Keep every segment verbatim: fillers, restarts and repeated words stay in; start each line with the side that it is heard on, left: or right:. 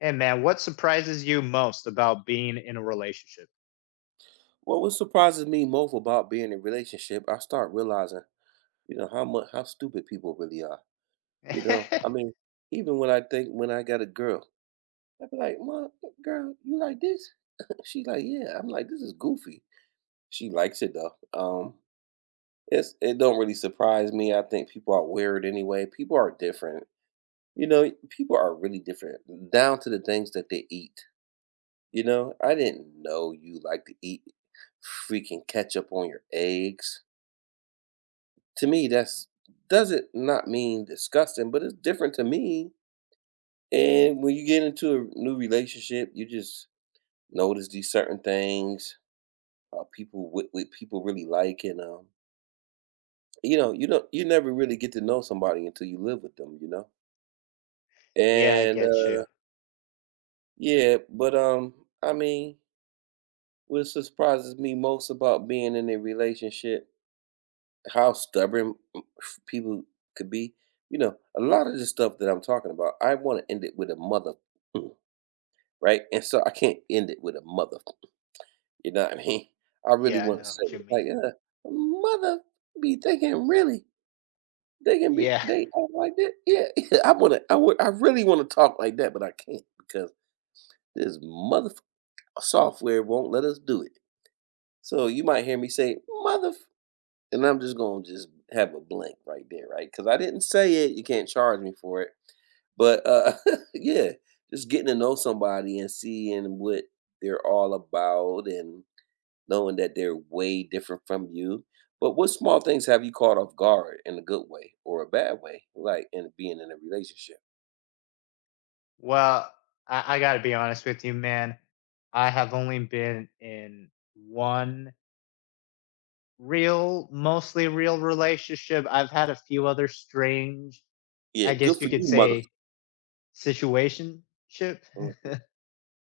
left: Hey man, what surprises you most about being in a relationship?
right: Well, what surprises me most about being in a relationship, I start realizing, you know, how much how stupid people really are. You know, I mean, even when I think when I got a girl, I be like, "Mom, girl, you like this?" She's like, "Yeah." I'm like, "This is goofy." She likes it though. Um, it's it don't really surprise me. I think people are weird anyway. People are different. You know, people are really different down to the things that they eat. You know, I didn't know you like to eat freaking ketchup on your eggs. To me, that's doesn't not mean disgusting, but it's different to me. And when you get into a new relationship, you just notice these certain things, uh, people with, with people really like, and um, you know, you don't you never really get to know somebody until you live with them, you know.
left: Yeah, I
right: And
left: get
right: uh,
left: you.
right: yeah, but um, I mean, what surprises me most about being in a relationship, how stubborn people could be. You know, a lot of the stuff that I'm talking about, I want to end it with a mother, mm, right? And so I can't end it with a mother. You know what I mean? I really
left: Yeah, I
right: want to
left: know
right: say
left: what you
right: it like,
left: mean.
right: uh, mother, be they can really they can be
left: Yeah.
right: they act like that. Yeah, yeah. I want to. I would. I really want to talk like that, but I can't because this mother software won't let us do it. So you might hear me say mother. And I'm just gonna just have a blank right there, right? Because I didn't say it. You can't charge me for it. But uh, yeah, just getting to know somebody and seeing what they're all about and knowing that they're way different from you. But what small things have you caught off guard in a good way or a bad way, like in being in a relationship?
left: Well, I, I gotta be honest with you, man. I have only been in one real, mostly real relationship. I've had a few other strange,
right: Yeah,
left: I guess
right: good
left: you
right: for
left: could
right: you,
left: say,
right: motherfucker.
left: situationship.
right: Hmm.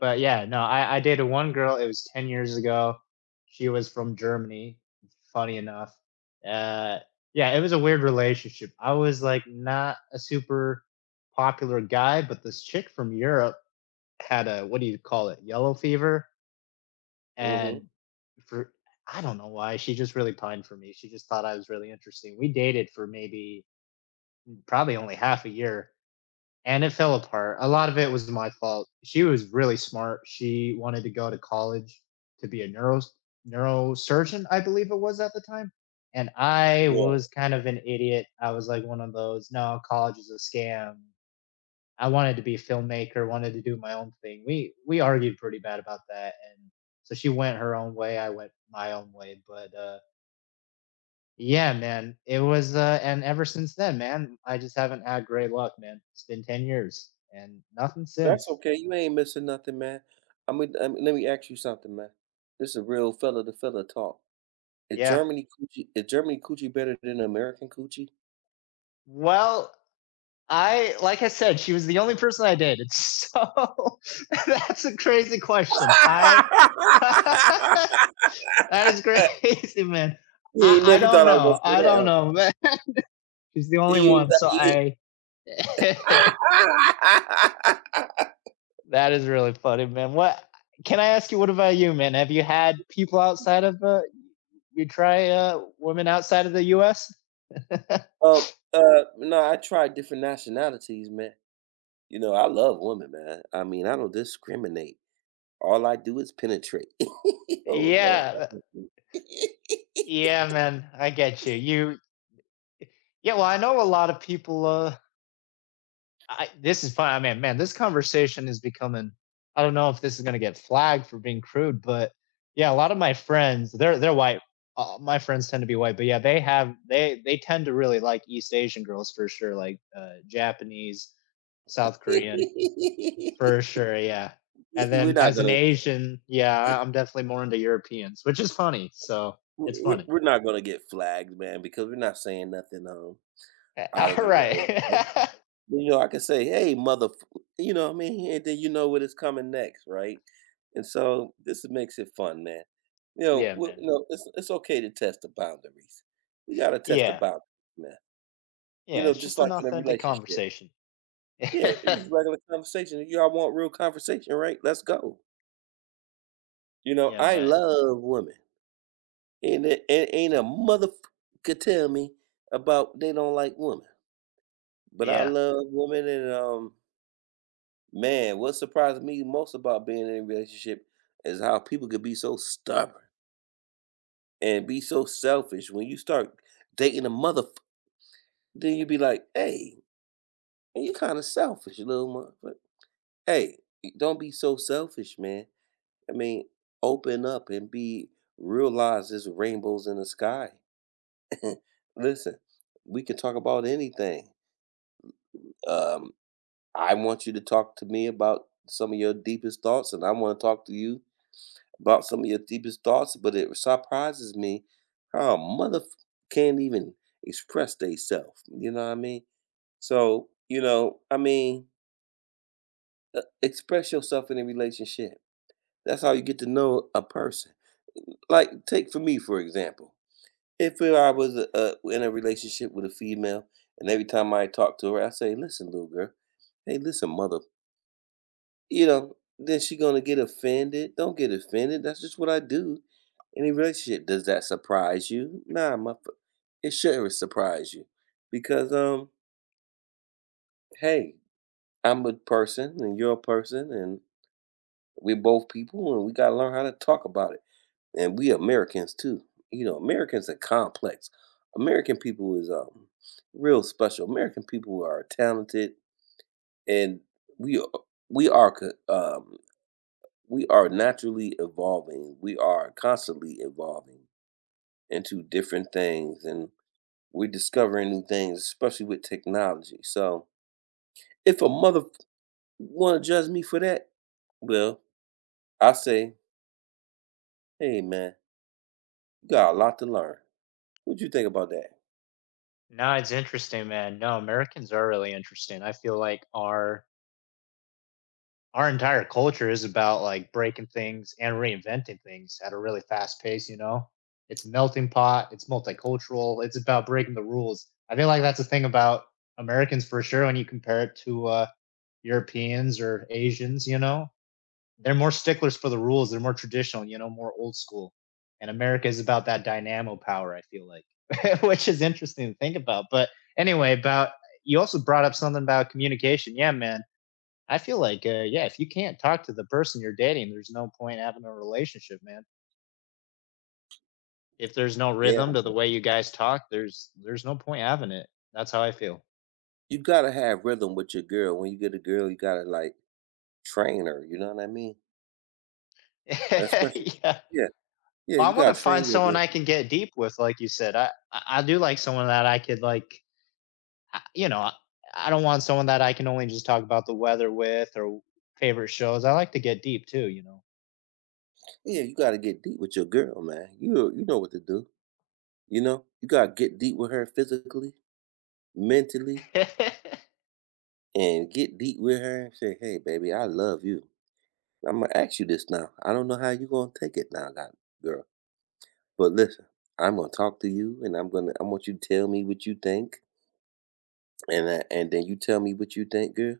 left: But yeah, no, I, I dated one girl. It was ten years ago. She was from Germany, funny enough. Uh, yeah, it was a weird relationship. I was like not a super popular guy, but this chick from Europe had a, what do you call it, yellow fever.
right: Hmm.
left: And for, I don't know why, she just really pined for me. She just thought I was really interesting. We dated for maybe, probably only half a year and it fell apart. A lot of it was my fault. She was really smart. She wanted to go to college to be a neuro neurosurgeon, I believe it was at the time. And I
right: Yeah,
left: was kind of an idiot. I was like one of those, no, college is a scam. I wanted to be a filmmaker, wanted to do my own thing. We we argued pretty bad about that and so she went her own way, I went my own way, but uh yeah, man. It was, uh and ever since then, man, I just haven't had great luck, man. It's been ten years and nothing
right: that's
left: since.
right: okay. You ain't missing nothing, man. I mean, I mean, let me ask you something, man. This is real fella to fella talk. Is
left: Yeah.
right: Germany coochie is Germany coochie better than American coochie?
left: Well, I like I said, she was the only person I dated. So that's a crazy question. I that is crazy, man.
right: You
left: I,
right: ain't
left: I
right: never
left: don't
right: thought I
left: know.
right: was gonna
left: I
right: say that
left: don't
right: out.
left: know. Man. She's the
right: You
left: only
right: ain't
left: one. So
right: thought
left: I that
right: you ain't
left: is really funny, man. What can I ask you? What about you, man? Have you had people outside of uh, you try uh, women outside of the U S?
right: Um, uh, no, I tried different nationalities, man. You know, I love women, man. I mean, I don't discriminate. All I do is penetrate. Oh Lord.
left: Yeah,
right: have mercy.
left: yeah, man, I get you. You, yeah, well, I know a lot of people. Uh, I, this is fine, I mean, man, this conversation is becoming. I don't know if this is gonna get flagged for being crude, but yeah, a lot of my friends, they're they're white. Uh, my friends tend to be white, but yeah, they have they they tend to really like East Asian girls for sure, like uh, Japanese, South Korean. For sure, yeah. And
right: We're
left: then
right: not
left: as an
right: gonna
left: Asian, yeah, I- I'm definitely more into Europeans, which is funny. So it's
right: we're
left: funny.
right: we're not gonna get flagged, man, because we're not saying nothing um
left: Uh,
right: out of
left: All
right: the
left: right.
right: way, right? You know, I can say, "Hey, mother," you know what I mean? And then you know what is coming next, right? And so this makes it fun, man. You know,
left: Yeah,
right: well,
left: man.
right: you know, it's it's okay to test the boundaries. You gotta test the
left: Yeah.
right: boundaries, man. You
left: Yeah.
right: know,
left: It's
right: just
left: just
right: like
left: an
right: in a
left: authentic
right: relationship.
left: conversation.
right: Yeah, it's just regular conversation. Y'all want real conversation, right? Let's go. You know,
left: Yeah,
right: I
left: man.
right: love women, and it, it ain't a mother could tell me about they don't like women, but I
left: Yeah.
right: love women, and um, man, what surprised me most about being in a relationship is how people could be so stubborn and be so selfish. When you start dating a motherfucker, then you be like, hey, man, you kind of selfish, little motherfucker. Hey, don't be so selfish, man. I mean, open up and be, realize there's rainbows in the sky. Listen, we can talk about anything. Um, I want you to talk to me about some of your deepest thoughts, and I want to talk to you about some of your deepest thoughts, but it surprises me how a mother can't even express theyself. You know what I mean? So, you know, I mean, uh, express yourself in a relationship. That's how you get to know a person. Like, take for me, for example. If I was uh, uh, in a relationship with a female, and every time I talk to her, I say, listen, little girl, hey, listen, mother. You know, then she gonna get offended. Don't get offended. That's just what I do in a relationship. Does that surprise you? Nah, my, fu- It shouldn't surprise you because um, hey, I'm a person and you're a person and we're both people and we gotta learn how to talk about it. And we Americans too. You know, Americans are complex. American people is um real special. American people are talented and we are- we are co- um we are naturally evolving. We are constantly evolving into different things and we're discovering new things, especially with technology. So if a mother wanna judge me for that, well, I say, hey man, you got a lot to learn. What you think about that?
left: No, it's interesting, man. No, Americans are really interesting. I feel like our our entire culture is about like breaking things and reinventing things at a really fast pace, you know? It's a melting pot, it's multicultural, it's about breaking the rules. I feel like that's the thing about Americans for sure when you compare it to uh, Europeans or Asians, you know? They're more sticklers for the rules, they're more traditional, you know, more old school. And America is about that dynamo power, I feel like, which is interesting to think about. But anyway, about you also brought up something about communication. Yeah, man, I feel like, uh, yeah, if you can't talk to the person you're dating, there's no point having a relationship, man. If there's no
right: Yeah.
left: rhythm to the way you guys talk, there's there's no point having it. That's how I feel.
right: You gotta have rhythm with your girl. When you get a girl, you gotta like train her, you know what I mean? Especially
left: Yeah.
right: Yeah. Yeah,
left: Well,
right: you
left: I want to
right: gotta
left: find
right: train your
left: someone
right: girl.
left: I can get deep with, like you said. I I I do like someone that I could like, I- you know, I, I don't want someone that I can only just talk about the weather with or favorite shows. I like to get deep too, you know.
right: Yeah, you gotta get deep with your girl, man. You you know what to do. You know, you gotta get deep with her physically, mentally, and get deep with her and say, "Hey, baby, I love you. I'm gonna ask you this now. I don't know how you gonna take it now, that girl. But listen, I'm gonna talk to you, and I'm gonna. I want you to tell me what you think, and I, and then you tell me what you think, girl.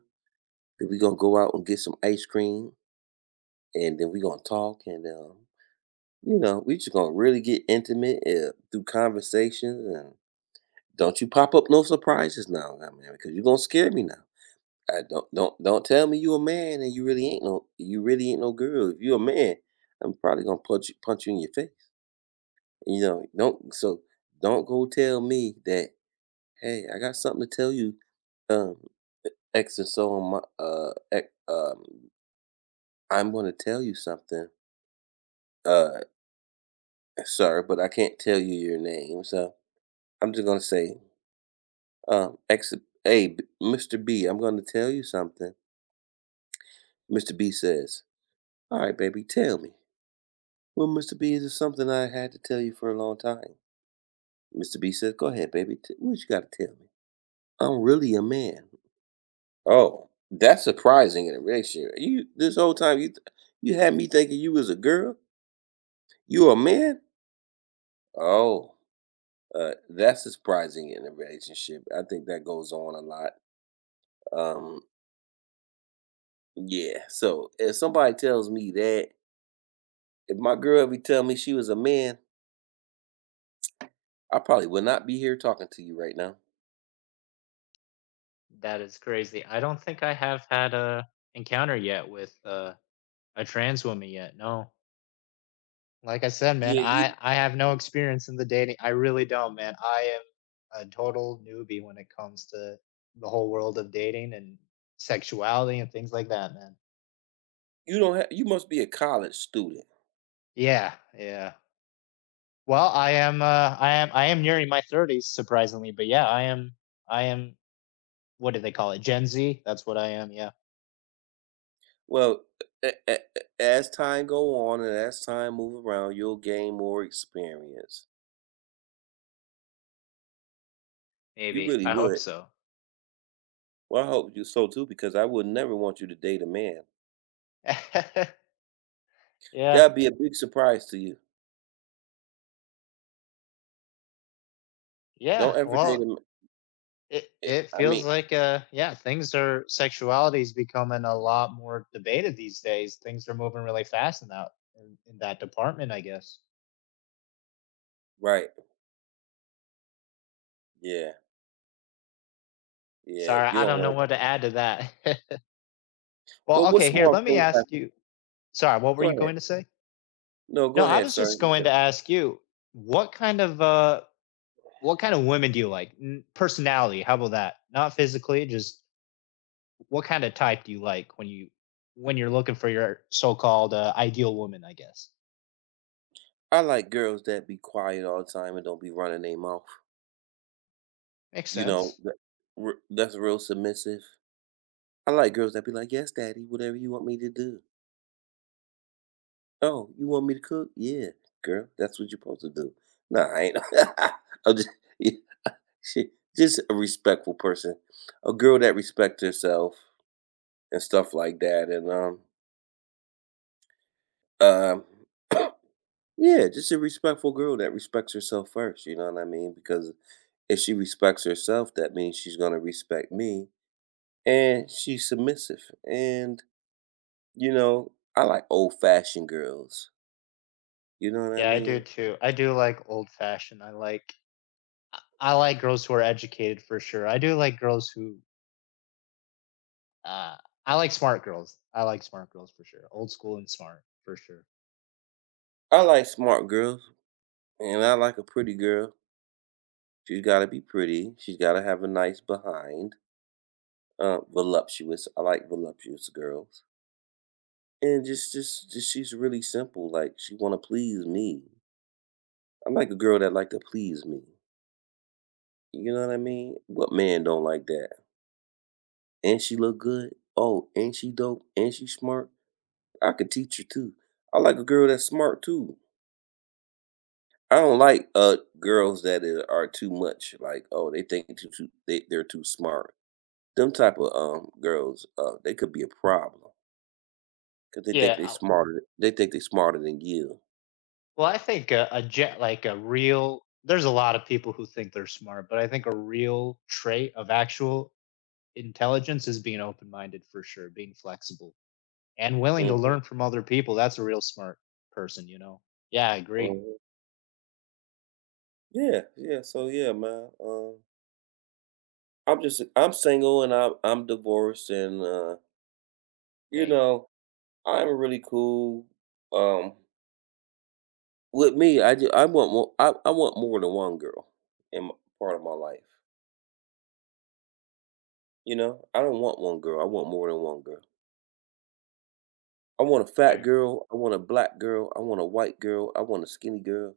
right: Then we gonna go out and get some ice cream, and then we gonna talk, and um, you know, we just gonna really get intimate uh, through conversations, and don't you pop up no surprises now, I mean, because you're gonna scare me now. I don't don't don't tell me you a man and you really ain't no you really ain't no girl. If you a man, I'm probably gonna punch you punch you in your face. You know, don't so don't go tell me that hey, I got something to tell you, um, X and so on my uh X, um I'm gonna tell you something, uh sir, but I can't tell you your name. So I'm just gonna say, um X hey B- mister B, I'm gonna tell you something. mister B says, all right, baby, tell me. Well, mister B, this is something I had to tell you for a long time. mister B says, go ahead, baby. T- what you got to tell me? I'm really a man. Oh, that's surprising in a relationship. You This whole time, you th- you had me thinking you was a girl? You a man? Oh, uh, that's surprising in a relationship. I think that goes on a lot. Um, yeah, so if somebody tells me that, if my girl ever tell me she was a man, I probably would not be here talking to you right now.
left: That is crazy. I don't think I have had a encounter yet with uh a trans woman yet. No. Like I said, man,
right: Yeah,
left: I I have no experience in the dating. I really don't, man. I am a total newbie when it comes to the whole world of dating and sexuality and things like that, man.
right: You don't have you must be a college student.
left: Yeah, yeah. Well, I am uh I am I am nearing my thirties surprisingly, but yeah, I am I am what do they call it? Gen Z? That's what I am, yeah.
right: Well, a a a as time go on and as time move around, you'll gain more experience. You
left: Maybe.
right: really
left: I hope
right: would.
left: so.
right: Well, I hope you so too because I would never want you to date a man.
left: Yeah.
right: That'd be a big surprise to you.
left: Yeah.
right: Don't ever date a
left: Well,
right: m
left: It
right: eh,
left: it
right: I
left: feels
right: mean,
left: like, uh yeah, things are sexuality's becoming a lot more debated these days. Things are moving really fast in that in, in that department, I guess.
right: right. Yeah, yeah,
left: Sorry,
right: you
left: I
right: don't
left: don't know
right: want
left: what to add to that. Well,
right: well, what
left: okay, here,
right: small
left: let me
right: things have
left: ask you. Sorry, what were
right: go
left: you
right: ahead.
left: going to say?
right: No,
left: No,
right: go
left: I
right: ahead,
left: was
right: sir.
left: just
right: You
left: going
right: can.
left: to ask you, what kind of uh what kind of women do you like? N- Personality, how about that? Not physically, just what kind of type do you like when you when you're looking for your so-called uh, ideal woman, I guess.
right: I like girls that be quiet all the time and don't be running their mouth.
left: Makes
right: You know,
left: sense.
right: that r that's real submissive. I like girls that be like, "Yes, daddy, whatever you want me to do." "Oh, you want me to cook? Yeah, girl, that's what you're supposed to do." Nah, I ain't. I'm just, yeah, she, just a respectful person, a girl that respects herself and stuff like that, and um, um, yeah, just a respectful girl that respects herself first. You know what I mean? Because if she respects herself, that means she's gonna respect me, and she's submissive. And you know, I like old fashioned girls. You know what I
left: Yeah, I do
right: mean?
left: too. I do like old fashioned. I like I like girls who are educated for sure. I do like girls who uh I like smart girls. I like smart girls for sure. Old school and smart for sure.
right: I like smart girls, and I like a pretty girl. She's gotta be pretty. She's gotta have a nice behind. Uh, voluptuous. I like voluptuous girls. And just, just, just she's really simple. Like she wanna please me. I like a girl that like to please me. You know what I mean? What man don't like that? And she look good. Oh, and she dope. And she smart. I could teach her too. I like a girl that's smart too. I don't like, uh, girls that I are too much, like, oh, they think too too they they're too smart. Them type of, um, girls, uh, they could be a problem because they think
left: Yeah.
right: they
left: I-
right: smarter they think they smarter than you.
left: Well, I think a, a jet like a real there's a lot of people who think they're smart, but I think a real trait of actual intelligence is being open-minded for sure, being flexible and willing to
right: Mhm,
left: learn from other people. That's a real smart person, you know. Yeah, I agree.
right: mhm. Yeah, yeah, so, yeah, man, um, I'm just I'm single and I'm I'm divorced and, uh, you
left: Dang.
right: know, I'm really cool. Um, with me, I just, I want more. I, I want more than one girl in my, part of my life. You know, I don't want one girl. I want more than one girl. I want a fat
left: Fair.
right: girl. I want a black girl. I want a white girl. I want a skinny girl.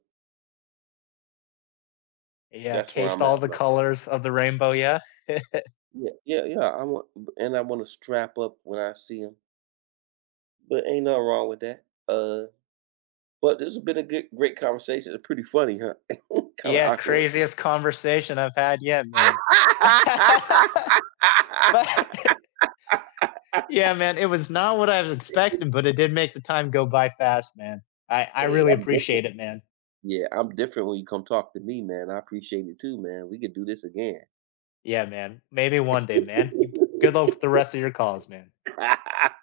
left: Yeah,
right: That's where
left: taste
right: I'm
left: all
right: at,
left: the
right: man.
left: colors of the rainbow. Yeah.
right: Yeah, yeah, yeah. I want, and I want to strap up when I see him. But ain't nothing wrong with that. Uh, but this has been a good, great conversation. It's pretty funny, huh? Kind of
left: Yeah,
right: awkward.
left: craziest conversation I've had yet, man. But yeah, man, it was not what I was expecting, but it did make the time go by fast, man. I, I
right: Hey,
left: really
right: I'm different.
left: appreciate it, man.
right: Yeah, I'm different when you come talk to me, man. I appreciate it too, man. We could do this again.
left: Yeah, man. Maybe one day, man. You, good luck with the rest of your calls, man.